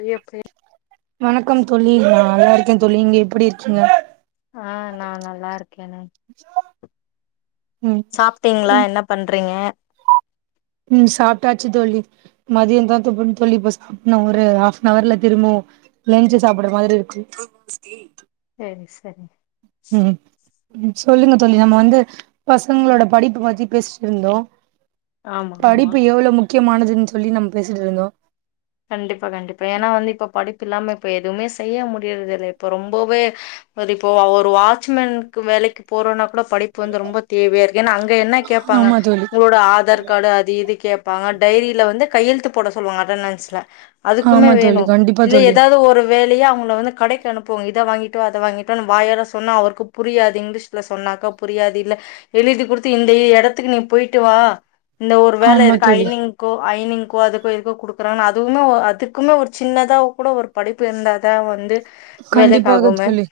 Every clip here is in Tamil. நீ எப்டி வணக்கம் தோழி நா நல்லாருக்கேன் தோழி நீங்க எப்டி இருக்கீங்க ஆ நா நல்லாருக் க்கேன ம் சாப்டீங்களா என்ன பண்றீங்க உம் சாப்டாச்சு தோழி மதியோந்தா துபன் தோழி இப்ப சாப்டுனா ஒரு ஹாஃப்ப நவர்ல திரும்பவு லென்ச் சாப்ற மாதிரி இருக்குங் ம் சரிங் ம் ம் ம் சொல்லுங்க தோழி நம்ம வந்து பசங்களோட படிப்பு பத்தி பேசிட்டு இருந்தோ ஆமா ஆமா படிப்பு எவ்ளோ முக் முக்கியமானதுன்னு சொல்லி நம்ம பேசிட்டு இருந்தோ கண்டிப்பா கண்டிப்பா ஏன்னா வந்து இப்ப படிப்பு இல்லாம இப்ப எதுவுமே செய்ய முடியறது இல்லை இப்ப ரொம்பவே அது இப்போ ஒரு வாட்ச்மேனுக்கு வேலைக்கு போறோனா கூட படிப்பு வந்து ரொம்ப தேவையா இருக்கு ஏன்னா அங்க என்ன கேப்பாங்க ஆமா தோழி உங்களோட ஆதார் கார்டு அது இது கேப்பாங்க டைரியில வந்து கையெழுத்து போட சொ சொல்லுவாங்க அத நெனச் அதுக்குமே ஆமா வேணு தோழி கண்டிப்பா இல்ல தோழி எதாவது ஒரு வேலயே அவுங்கள வந்து கடைக்கு அனுப்புவோம் இத வாங்கிட்டு வா அத வாங்கிட்டுவான்னு வாயால சொன்னா அவருக்கு புரியாது இங்கிலீஷ்ல சொன்னாக்கா புரியாது இல்ல எழுதி குடுத்து இந்த எ எடத்துக்கு நீ போயிட்டு வா இந்த ஒரு வேல ஆமா இருக்கு தோழி ஐனிங்க்கோ ஐனிங் கோ அதுக்கு இதுக்கு குடுக்குறாங் அதுக் அதுமே அதுக்குமே ஒரு சின்னதாக் கூட ஒரு படிப்பு இருந்தாதா வந்து கண்டிப்பாக வேலைக்காகுமே தோழி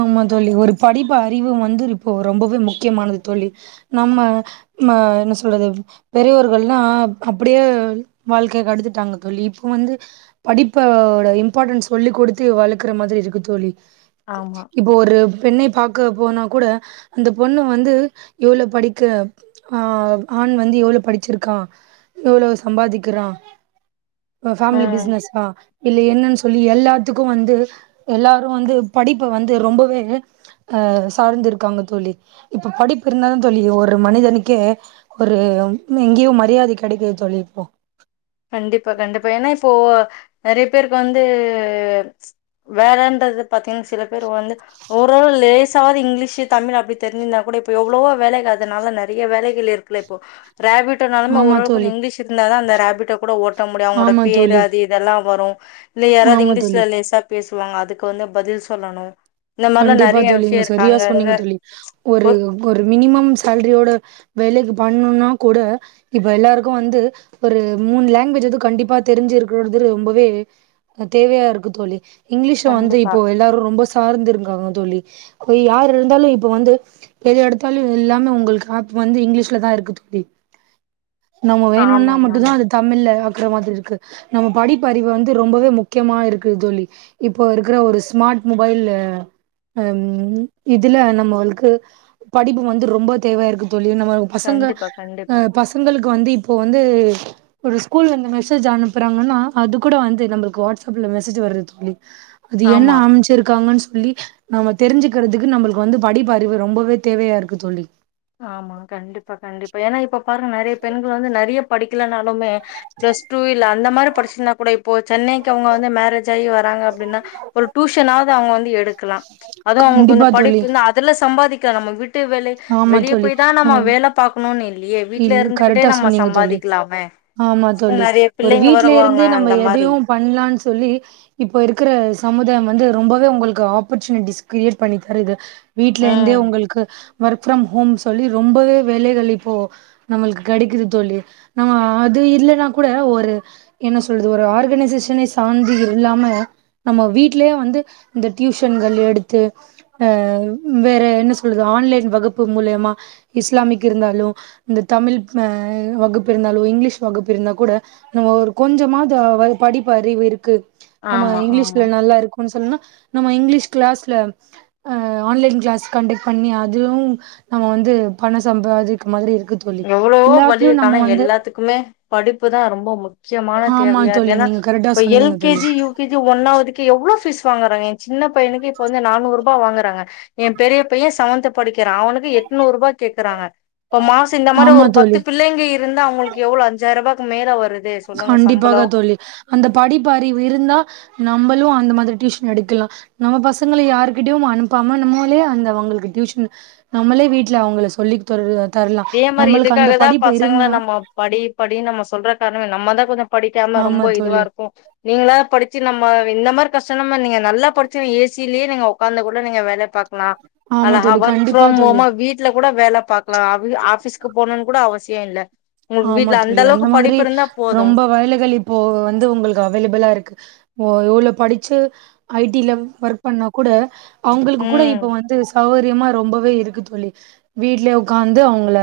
ஆமா தோழி ஒரு படிப்பா அறிவு வந்து இப்போ ரொம்பவே முக்கியமானது தோழி நம்ம ம்ம என்ன சொல்றது பெரியோர்கள்லா அப்புடியே வாழ்க்கைய கடத்திட்டாங்க தோழி இப்ப வந்து படிப்ப ஓட இம்பார்ட்டன்ஸ் சொல்லிக் குடுத்து வளத் க்குற மாதிரி இருக்கு தோழி ஆமா இப்போ ஒரு பெண்ணை பாக் க்கு போனாக் கூட அந்த பொண்ணு வந்து எவ்ளோ படிக்க ஆ ஆண் வந்து எவ்ளோ படிச்சிருக்கான் எவ்ளோ சம்பாதிக்கிறான் ஃபேமிலி ம் ஃபிசினஸ்தா இல்ல என்னன் சொல் சொல்லி எல்லாத்துக்கு வந்து எல்லாரு வந்து படிப்ப வந்து ரொம்பவே அ சார்ந்து இருக்காங்க தோழி இப்ப படிப்பு இருந்தாதா தோழி ஒரு மனிதனுக்கே ஒரு எங்கயு மரியாதை கெடைக்குது தோழி இப்போ கண்டிப்பா கண்டிப்பா ஏன்னா இப்போ நெறய பேருக்கு வந்து வேலன்றது பாத்தீங்கன்னா சில பேர் வந்து ஓரளவு லேசாவது இங்கிலீஷு தமிழு அப்டி தெரிஞ்சிருந்தாக் கூட இப்போ எவ்வளவோ வேலைகள் அதனாலதா நெறைய வேலைகள் இருக்குல்ல இப்போ ஃராபிட்டோன்னாலுமே ஆமா ஒரளவுக் கொஞ்சோ தோழி இங்கிலீஷ் இருந்தாதா அந்த ஃராபிட்டோ கூட ஓட்ட முடியு அவுங்களோட ஆமா பேரு தோழி அது இதெல்லா வரு இல்ல யாராவது ஆமா தோழி இங்கிலீஷ்ல லேசா பேஸ் வாங்க அதுக்கு வந்து பதில் சொல்லணு கண்டிப்பா தோழி நீங்க சரியா சொன்னீங்க தோழி ஒ ஒரு ஒரு மினிமம் ஃசேல்ரியோட வேலைக்கி பண்னொன்னாக் கூட இப்ப எல்லாருக்கு வந்து ஒரு மூணு லாங்குவேஜ் எதும் கண்டிப்பா தெரிஞ்சுருக்கறது ரொம்பவே தேவையா இருக்கு தோழி இங்கிலீஷ்சு வந்து கண்டிப்பா. இப்போ எல்லாரோ ரொம்ப தார்ந்திரு காங்க தோழி கோய் யார் இருந்தாலோ இப்ப வந்து எது எடுத்தாலு எல்லாமே உங்குளுக்கு ஆப் வந்து இங்கிலீஷ்லதா இருக்கு தோழி நம்ம வேணுன்னா ஆமாங்க, மட்டுந்தா ஆமா. அது தமிழ்ல க்கர மாதி இருக்கு நம்ம படிப்பறிவு வந்து ரொம்பவே முக்கியமா இருக்கு தோழி இப்போ இருக்குற ஒரு ஸ்மார்ட் மொபைல் ஆம் இதுல நம்மவாள்க்கு படிப்பு வந்து ரொம்ப தேவையா இரு தோழி நம்ம வ பசங்க கண்டிப்பா, அ கண்டிப்பா. பசங்களுக் கொன்ந்து இப்போ வந்து ஒரு ஸ்கூல்ல இருந்து மெசேஜ் அனுப்புறாங்கன்னா அது கூட வந்து நம்ளுக்கு வாட்ஸ் அப்ல மெசேஜ் வருது தோழி அது என்ன ஆமா. அமிச்சிருக்காங்கன்னு சொ லீ நம்ம தெரிஞ்சுக்கறதுக்கு நம்பளுக்கு வந்து படிப்பறிவு ரொம்பவே தேவையா இருக்கு தோழி ஆமா கண்டிப்பா கண்டிப்பா ஏன்னா இப்ப பாருங்க நெறைய பெண்கள் வந்து நெறைய படிக்கலனாலுமே பிளஸ் டூ இல்ல அந்த மாரி படிச்சிருந்தா கூட இப்போ சென்னைக் அவுங்க வந்து மேரேஜ் தை வராங்க அப்டினா ஒரு டியூஷனாவது அவுங்க வந்து எடுக்கலா அதுவு அவுங்குளுக்கு கொஞ்சோ கண்டிப்பா தோழி படிப்பிந்தா அதுல சம்பாதி நம்ம விட் டு வெலக் போய்தா நம்ம வேல பாக்கணு நொ னில் இல் கரெக்டா சொன்னீங்க தோழி ஆமா தோழி நெறைய ஒரு பிள்ளைங்க வீட்ல வருவாங்க இருந்து நம்ம அந்த மாரி. எதையும் பண்ணலான்னு சொல்லி இப்ப இருக்கிற சமுதாயம் வந்து ரொம்பவே உங்குளுக்கு ஆப்பர்ச்சுனிட்டிஸ் கிரியேட் பண்ணித்தருது வீட்ல இந்தே ம். உங்குளுக்கு ஒர்க் ஃபிரோம் ஹோம் சொல்லி ரொம்பவே வேலைகள் இப்போ நம்ளுக்கு கெடைக்குது தோழி நம்ம அது இல்லன்னா கூட ஒரு என்ன சொல்றது ஒரு ஆர்கனைசேஷனை சார்ந்து இல்லாம நம்ம வீட்லயே வந்து இந்த டியூஷன்கள் எடுத்து அ வேற என்ன சொல்றது ஆன்லைன் வகுப்பு மூலியமா இஸ்லாமிக்கு இருந்தாலு இந்த தமிழ் அ வகுப்பு இருந்தாலோ இங்கிலீஷ் வகுப்பு இருந்தா கூட நம்ம ஒரு கொஞ்சமாது வா படிப்பு அறிவு இருக்கு ஆமா இங்கிலீஷ்ல நல்லா இருக்கோ ஒன் சொல்னா நம்ம இங்கிலீஷ் கிளாஸ்ல அ ஆன்லைன் கிளாஸ் கண்டக்ட் பண்ணி அதுவு நம்ம வந்து பண சம்பாதிக் மாரி இரு எவ்ளவோ வழி இருக்கு ஆனா எல்லாத்துக்குமே படிப்புதா ரொம்ப முக்கியமான ஆமா தேவையா இருக்கு தோழி ஏன்னா நீங்க கரெக்டா இப்ப எல் சொன்னீங்க கே தோழி ஜி யு கே ஜி ஒன்னாவதுக்கே எவ்ளோ ஃபீஸ் வாங்கறவே சின்ன பையனுக்கே இப்ப வந்து நானூறு ரூபா வாங்குறாங்க எ பெரிய பையன் செவன்த் படி கி அவனுக்கு எட்நூறு ரூபா கேக்குறாங்க இப்ப மா து இந்தமாரி ஆமா ஒரு பத்து தோழி பிள்ளைங்க இருந்தா அவுங்குளுக்கு எவ்ளோ அஞ்சாயி ரூபா க்கு மேல வருது சொல்லுங்க கண்டிப்பாக சம்பளோ தோழி அந்த படிப்பறிவு இருந்தா நம் நம்மளும் அந்த மாதிரி டியூசன் எடுக்கலா நம்ம பசங்களை யாருகிட்டயு அனுப்பாம நம்மூளே அந்த அவங்களுக்கு டியூஷன் நம்மளே வீட்டுல அவங்கள சொல்லித்தெரல இதேமாரி இதுக்காக தா பசங்களை நம்ம படி படி நம்ம சொல்ற காரணமே நம்மதா கொஞ்ச படிக்காம ஆமா ரொம்ப இதுவா தோழி இருக்கு நீங்களாது படிச்சு நம்ம இந்த மாரி கஷ்ட இல்லாம நீங்க நல்லா படிச்சுங்க ஏசியிலேயே நீங்க உக்காந்து கூட நீங்க வேலை பாக்கலா ஆமா அழகா தோழி ஒர்க் கண்டிப்பா ஃப்ரம் தோழி ஹோமா வீட்ல கூட வேல பாக்கலா ஆஃபிஸ்க்கு போனும்னு கூட அவசிய இல்ல உங்களுக்கு ஆமா வீட்ல தோழி அந்த அளவுக்கு மாதிரி படிப்பு இருந்தா போது ரொம்ப வயலுகள் இப்போ வந்து உங்களுக்கு அவைலபிளா இருக்கு ஓ எவ்வளவு படிச்சு ஐ டி ல ஒர்க் பண்ணா கூட அவங்களுக்கு கூட ம் இப்ப வந்து ச வுரியமா ரொம்பவே இருக்கு தோழி வீட்டுலயே உட்காந்து அவங்கள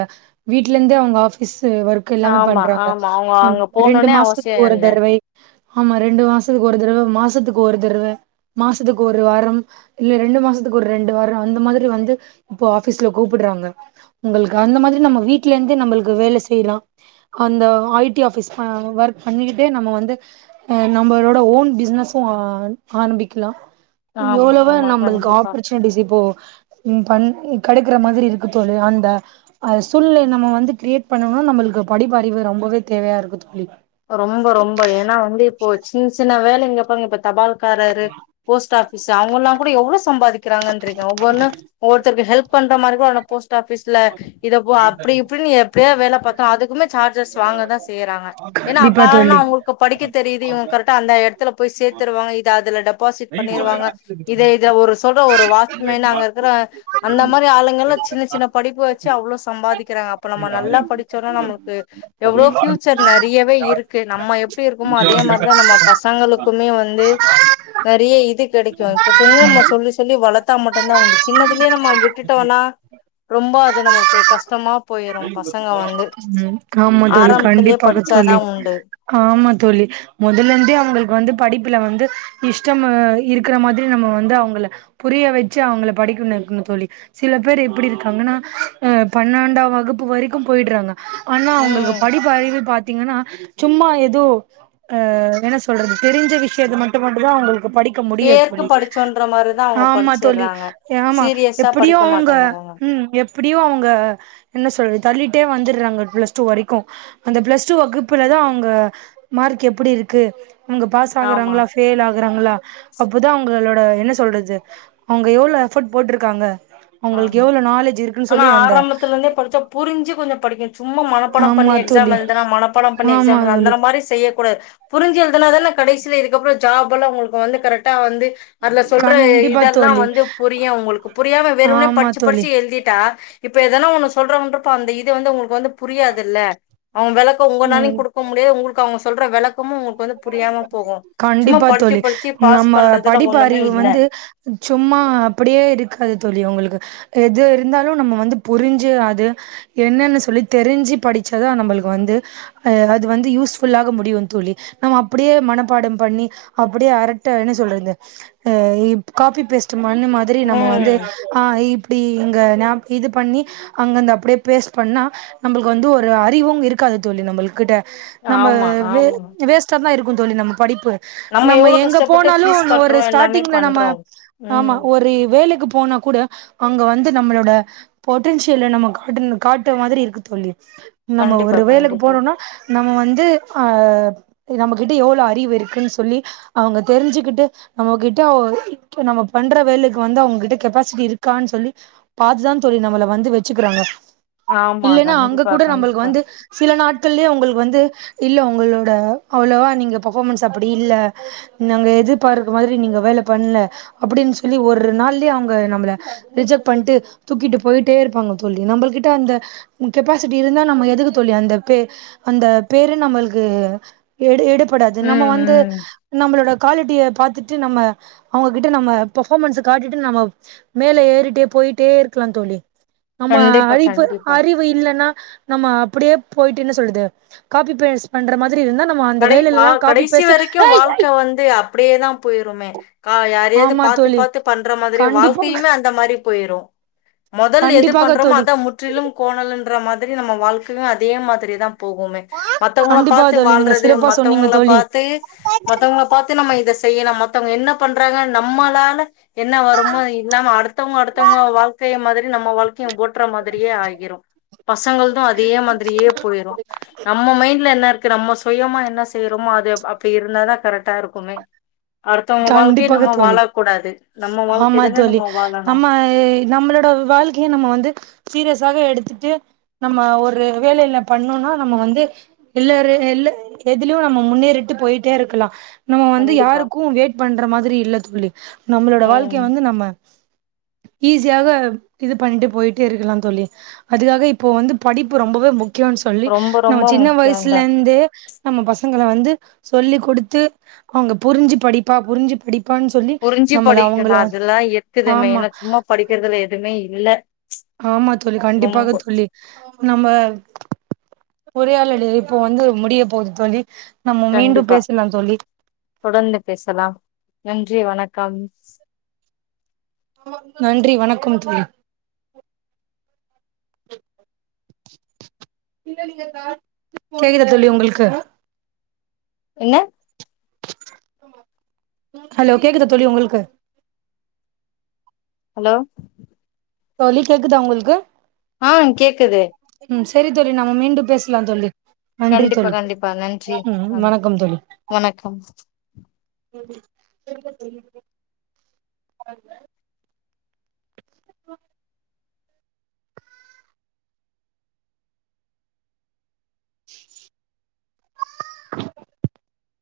வீட்ல இருந்தே அவுங்க ஆபிஸ் ஒர்க் எல்லாமே ஆமா பண்றாங்க ஆமா அவங்க அங்க ரெண்டு போணுன்னே அவசியோ மாசத்துக்கு ஒரு இல்ல தடவை ஆமா ரெண்டு மாசத்துக்கு ஒரு தடவை மாசத்துக்கு ஒரு தடவை மாசத்துக்கு ஒரு வாரம் இல்ல ரெண்டு மாசத்துக்கு ஒரு ரெண்டு வார அந்த மாதிரி வந்து இப்போ ஆபிஸ்ல கூப்பிடுறாங்க உங்களுக்கு அந்த மாதிரி நம்ம வீடல இருந்தே நம்மளுக்கு வேலை செய் யலாம் அந்த ஐ டி ஆஃபிஸ் ஒர்க் பண்ணிக்கிட்டே நம்ம வந்து நம்மளோட ஓன் பிசினஸு ஆரம்பிக்கலா ஆமா எவ்வளவு ஆமா நம்மளுக்கு கண்டிப்பா ஆப்பர்ச்சுனிட்டிஸ் இப்போ உம் பண் கெடைக்கிற மாதிரி இருக்கு தோழி அந்த அ சூழ்நிலைய நம்ம வந்து கிரியேட் பண்ணனுனா நம்மளுக்கு படிப்பறிவு ரொம்பவே தேவையா இருக்கு தோழி ரொம்ப ரொம்ப ஏன்னா வந்து இப்போ சின்ன சின்ன வேலை இங்க பாருங்க இப்ப தபால் காரரு போஸ்ட் ஆ ஃபிஸ் அவங்க எல்லாங் கூட எவ்ளோ சம்பாதிக்கிறாங்க ட்ருக்க ஒவ்வொன்னு ஒர் த்தருக்கு ஹெல்ப் பண்ற மாரி கோட அந்த போஸ்ட் ஆஃபிஸ்ல இதைப்ப அப்படி இப்படி எப்படியா வேலை பார்த்தோ அதுக்குமே சார்ஜஸ் வாங்க தா செய்யறாங்க கண்டிப்பா காரண தோழி அவங்களுக்கு படிக்கிறதுக்கு இதெது இவுங்க கரெக்டா அந்தா எடத்துல போய் சேத்துருவாங்க இது அதுல டெபாசிட் பண்ணிருவாங்க இதே இத ஒரு சொல்ற ஒரு வாட்ச்மேன் அங்க இருக்கிற அந்த மாதிரி ஆளுங்கல சின்ன சின்ன படிப்பு வச்சு அவ்வளோ சம்பாதிக்கிறாங்க அப்ப நம்ம நல்லா படிச்சோனா நம்மளுக்கு எவ்ளோ பியூச்சர் னு நிறையவே இருக்கு நம்ம எப் ப்டி இருக்கமோ அதே மாரிதா நம்ம பசங்களுக் க்குமே வந்து நெறைய இது கெடைக்கு இப்பத்துலேந்து நம்ம சொல்லி சொல்லி வளத்தா மட்டுந்தா உண்டு சின்னதுலயே நம்ம விட்டுட்டோன்னா ரொம்ப அது நம்மளுக்கு கஷ்டமா போயிரும் பசங்க வந்து ஆமா தோழி ஆரம்பத்துலயே கண்டிப்பாக படிச்சாதா தோழி உண்டு ஆமா தோழி மொதல்லேந்தே அவுங்களுக்கு வந்து படிப்புல வந்து இஷ்டம் இருக்குற மாதிரி நம்ம வந்து அவுங்கள புரிய வச்சு அவுங்கள படிக்கணு வெக்குனு தோழி சில பேர் எப்டி இருக்காங்கன்னா அ பன்னாண்டாம் வகுப்பு வரைக்கும் போயிட்றாங்க ஆனா அவுங்களுக்கு ம் படிப்பு அறிவு பாத்தீங்கன்னா சும்மா ஏதோ அ என்ன சொல்றது தெரிஞ்ச விஷயத்த மட்டு மட்டுதா அவுங்களுக் படிக்க முடியு பேருக்கு தோழி படிச்சோன்ற மாரிதா அவங்க ஆமா தோழி படிச்சிர்றாங்க ஆமா சீரியஸா எப்டியோ படிக்க அவுங்க மாட்டேங்கறாங்க ம் எப்டியோ அவுங்க என்ன சொல்ற தள்ளிட்டே வந்துர்றாங்க ப்ளஸ் டூ வரைக்கு அந்த ப்ளஸ் டூ வகுப்புல தா அவுங்க மார்க் எப்டி இருக்கு அங்க பாஸ் ஆமா ஆகுறாங்களா ஃபேயில் ஆகுறாங்களா அப்பதா அவங்களோட என்ன சொல்றது அவுங்க எவ்ளோ எஃபர்ட் போட்ருக்காங்க அவங்களுக்கு ஆமா எவ்ளோ நாலேஜ் இருக்குன்னு ஆனா சொல்லி அந்த ஆரம்பத்துலேருந்தே படிச்சா புரிஞ்சிக்கு கொஞ்சோ படிக்கணு சும் சும்மா மனப்பாடம் ஆமா பண்ணி எக்ஸாம் தோழி எழுதுனா மனப்பாடம் பண்ணி எக்ஸாம் ஆமா எழுதுனா அந்த தோழி மாரி செய்யக்கூடாது புரிஞ்சி எழுதுனா தான கடைசீல இதுக்கப்பறோ ஜாப் எல்லா அவுங்களுக்கு வந்து கரெக்டா வந்து அதுல சொல்ற கண்டிப்பா இதெல்லா தோழி வந்து புரியும் உங்களுக்கு புரியாம எ வேணும்னே ஆமா படிச்சி தோழி படிச்சி எழுதிட்டா இப்ப எதனா ஒண்ணு சொல்றோன்றப்போ அந்த இது வந்து அவுங்களுக்கு வந்து புரியாதுல்ல அவுங்க வெளக்க உங்கனாலையு ம் குடுக்க முடியாது உங்களுக்கு அவுங்க சொல்ற வெளக்கமு கண்டிப்பா தோழி படிச்சு பாஸ் நம்ம பண்றதுல படிப்பு ஒண்ணுமே அறிவு இல்ல வந்து சும்மா அப்டியே இருக்காது தோழி உங்களுக் எது இருந்தாலு நம்ம வந்து புரிஞ்சி அது என்னன்னு சொல்லி தெரிஞ்சி படிச்சாதா நம்மளுக்கு வந்து அ அது வந்து யூஸ் ஃபுல்லாக முடியு தோழி நம்ம அப்டியே மனப்பாடம் பண்ணி அப்டியே அரட்டை என்ன சொல்றது காபி பேஸ்ட் மண்ணு மாதிரி நம்ம ம் வந்து ஆ இப் அப்டி இங்க ஞாப் இது பண்ணி அங்க அந்த அப்டியே பேஸ்ட் பண்ணா நம்ப்ளுக்கு வந்து ஒரு அறிவு இருக்காது தோழி நம்மள்க்கிட்ட நம்ம ஆமா வே ஆமா ஸ்டாதா இருக்கு தோழி நம்ம படிப்பு நம்ம எவ்ளோ எங்க கஷ்டப்பட்டு போனாலு ஃபீஸ் ஒரு கட்றோ எல்லாமே ஸ்டார்டிங்ல நம்ம பண்றோ ஆமா ம் ஒரு வேலக்கு போனாக் கூட அங்க வந்து நம்மளோட பொட்டன்சியல நம்ம காட்டணு காட்ட மாதிரி இருக்கு தோழி நம்ம கண்டிப்பா ஒரு வேலக்கு கண்டிப்பா போனோனா நம்ம வந்து ஆ நம்மக்கிட்ட எவ்ளோ அறிவு இருக்குன் சொல்லி அவுங்க தெரிஞ்சுகிட்டு நம்மக்கிட்ட நம்ம பண்ற வேலக்கு வந்து அவுங்கக்கிட்ட கெப்பாசிட்டி இருக்கான் சொல்லி பாத்துதா தோழி நம்மள வந்து வச்சிக்குறாங்க ஆமா இல்லன்னா அங்க கண்டிப்பா கூட நம்பளுக்கு கண்டிப்பா வந்து சில நாட்கள்லயே அவுங்களுக் கு வந்து இல்ல உங்களோட அவ்ளோவா நீங்க பஃபாமன்ஸ் அப்டி இல்ல, நாங்க எதிர்பார்க்க மாரி நீங்க வேல பண்ல அப்டின்னு சொல்லி ஒரு நாள்யே அவங்க நம்மள ரிஜெக்ட் பண்ட்டு தூக்கிட்டு போயிட்டே இருப்பாங்க தோழி நம்பள்கிட்ட க அந்த கெப்பாசிட்டி இருந்தா நம்ம எதுக்கு தோழி அந்த பே அந்த பேரு நம்மள்க்கு எடு எடு ப்படாது நம்ம ம் வந்து ம் நம்மளோட குவாலிட்டிய பாத்துட்டு நம்ம அவங்ககிட்ட நம்ம பஃபாமன்ஸ்ஸ காட்டிட்டு நம்ம மேல ஏறிட்டே போயிட்டே இருக்கலா தோழி நம்ம கண்டிப்பா அறிப்பு கண்டிப்பா அறிவு இல்லன்னா நம்ம அப்டியே போயிட்டு என்ன சொல்றது காபி பேஸ்ட் பண்ற மாதிரி இருந்தா நம்ம அந்த கடை மா வேலைலல்லா காப்பி கடைசி பேஸ்ட் வரைக்கு ஏய் வாழ்க்க ஏய் வந்து அப்டியேதா போயிருமே கா யாரையாவது ஆமா பாத்து தோழி பாத்து பண்ற மாதிரி கண்டிப்பாக வாழ்க்கையுமே அந்த மாரி போயிரு மொதல் எது கண்டிப்பாக பண்றோமோ தோழி அத முற்றிலும் கோணலு ன்ற மாதிரி நம்ம வாழ்க்கையு அதே மாதிரி தா போகுமே மத்தவங்கள கண்டிப்பாக பாத்து தோழி வாழ் நீங்க ந்து சிறப்பா சொன்னீங்க மத்தவங்கள தோழி பாத்து மத்தவங்கள பாத்து நம்ம இத செய்ய லா மத்தவங்க என்ன பண் றாங்க நம்மளால என்ன வருமோ இல்லாம அடுத்தவங்க அடுத்தவங்க வாழ்க்கைய மாரி நம்ம வாழ்க்கையு ஓட்டுற மாதிரியே ஆகிறு பசங்கள்து அதே மாதிரியே போயிடு நம்ம மைண்ட்ல என்ன இருக்கு நம்ம சுயமா என்ன செய்றோமோ அது அப்டி இருந்தா தா கரெக்ட் டா இருக்குமே அடுத்தவங்க வாழ்க்கைய கண்டிப்பாக நம்ம தோழி, வாழ கூடாது நம்ம வாழ்க்கை ஆமா தான தோழி நம்ம வாழணு நம்ம நம்மளோட வாழ்க்கைய நம்ம வந்து சீரியஸ் ஸாக எடுத்துட்டு நம்ம ஒரு வேலையில பண்ணோனா நம்ம வந்து எல்லாரு எல்ல எதுலயு நம்ம முன்னேறிட்டு போயிட்டே இருக்லா கண்டிப்பா வேட் பண்ற மாதுரி இல்ல துள்ளி நம்முளோட ம் வாழ்க்ய வந்து நம்ம ஈஸியாக இது பண்ட்டு போயிட்டே இருக்லா தோழி அதுகாக இப்போ வந்து படிப்பு ரொம்பவே முக் க்யோன் சொல்லி ரொம்ப நா ரொம்ப சின்ன முக்கியந்தா வய்சுலந்தே நம்ம பசுங்கள வந்து சொல்லி் குடுத்து அவ்ங்க புருஞ்சி படிப்பா புர்ஞ்சு படி புருஞ்சு படிக்கனு அதுல எக்குது ஆமா மெயின சும்மா படிக்கற்துல எதுமே இ இல்ல ஆமா தோழி கண்டிப்பாக ரொம்ப தோழி நம்ப உரையாலடு இப்போ வந்து முடிய போது தோழி நம்ம மீண்டும் கண்டிப்பா பேசலா தோழி தொடர்ந்து பேசலா நன்றி வணக் கம் நன்றி வணக்கும் தோழி கேக்குத தோழி உங்கள்க்கு என்ன ஹலோ கேக்குதா தோழி உங்களுக்கு ஹலோ தோழி கேக்குதா உங்களுக்கு ஆ கேக்குது ம் செரி தோழி நம்ம மீண்டூ பேசுலா தோழி நன்றி கண்டிப்பா தோழி கண்டிப்பா நன்றி ம் ஆ வணக்கம் வணக்கம் ம் போ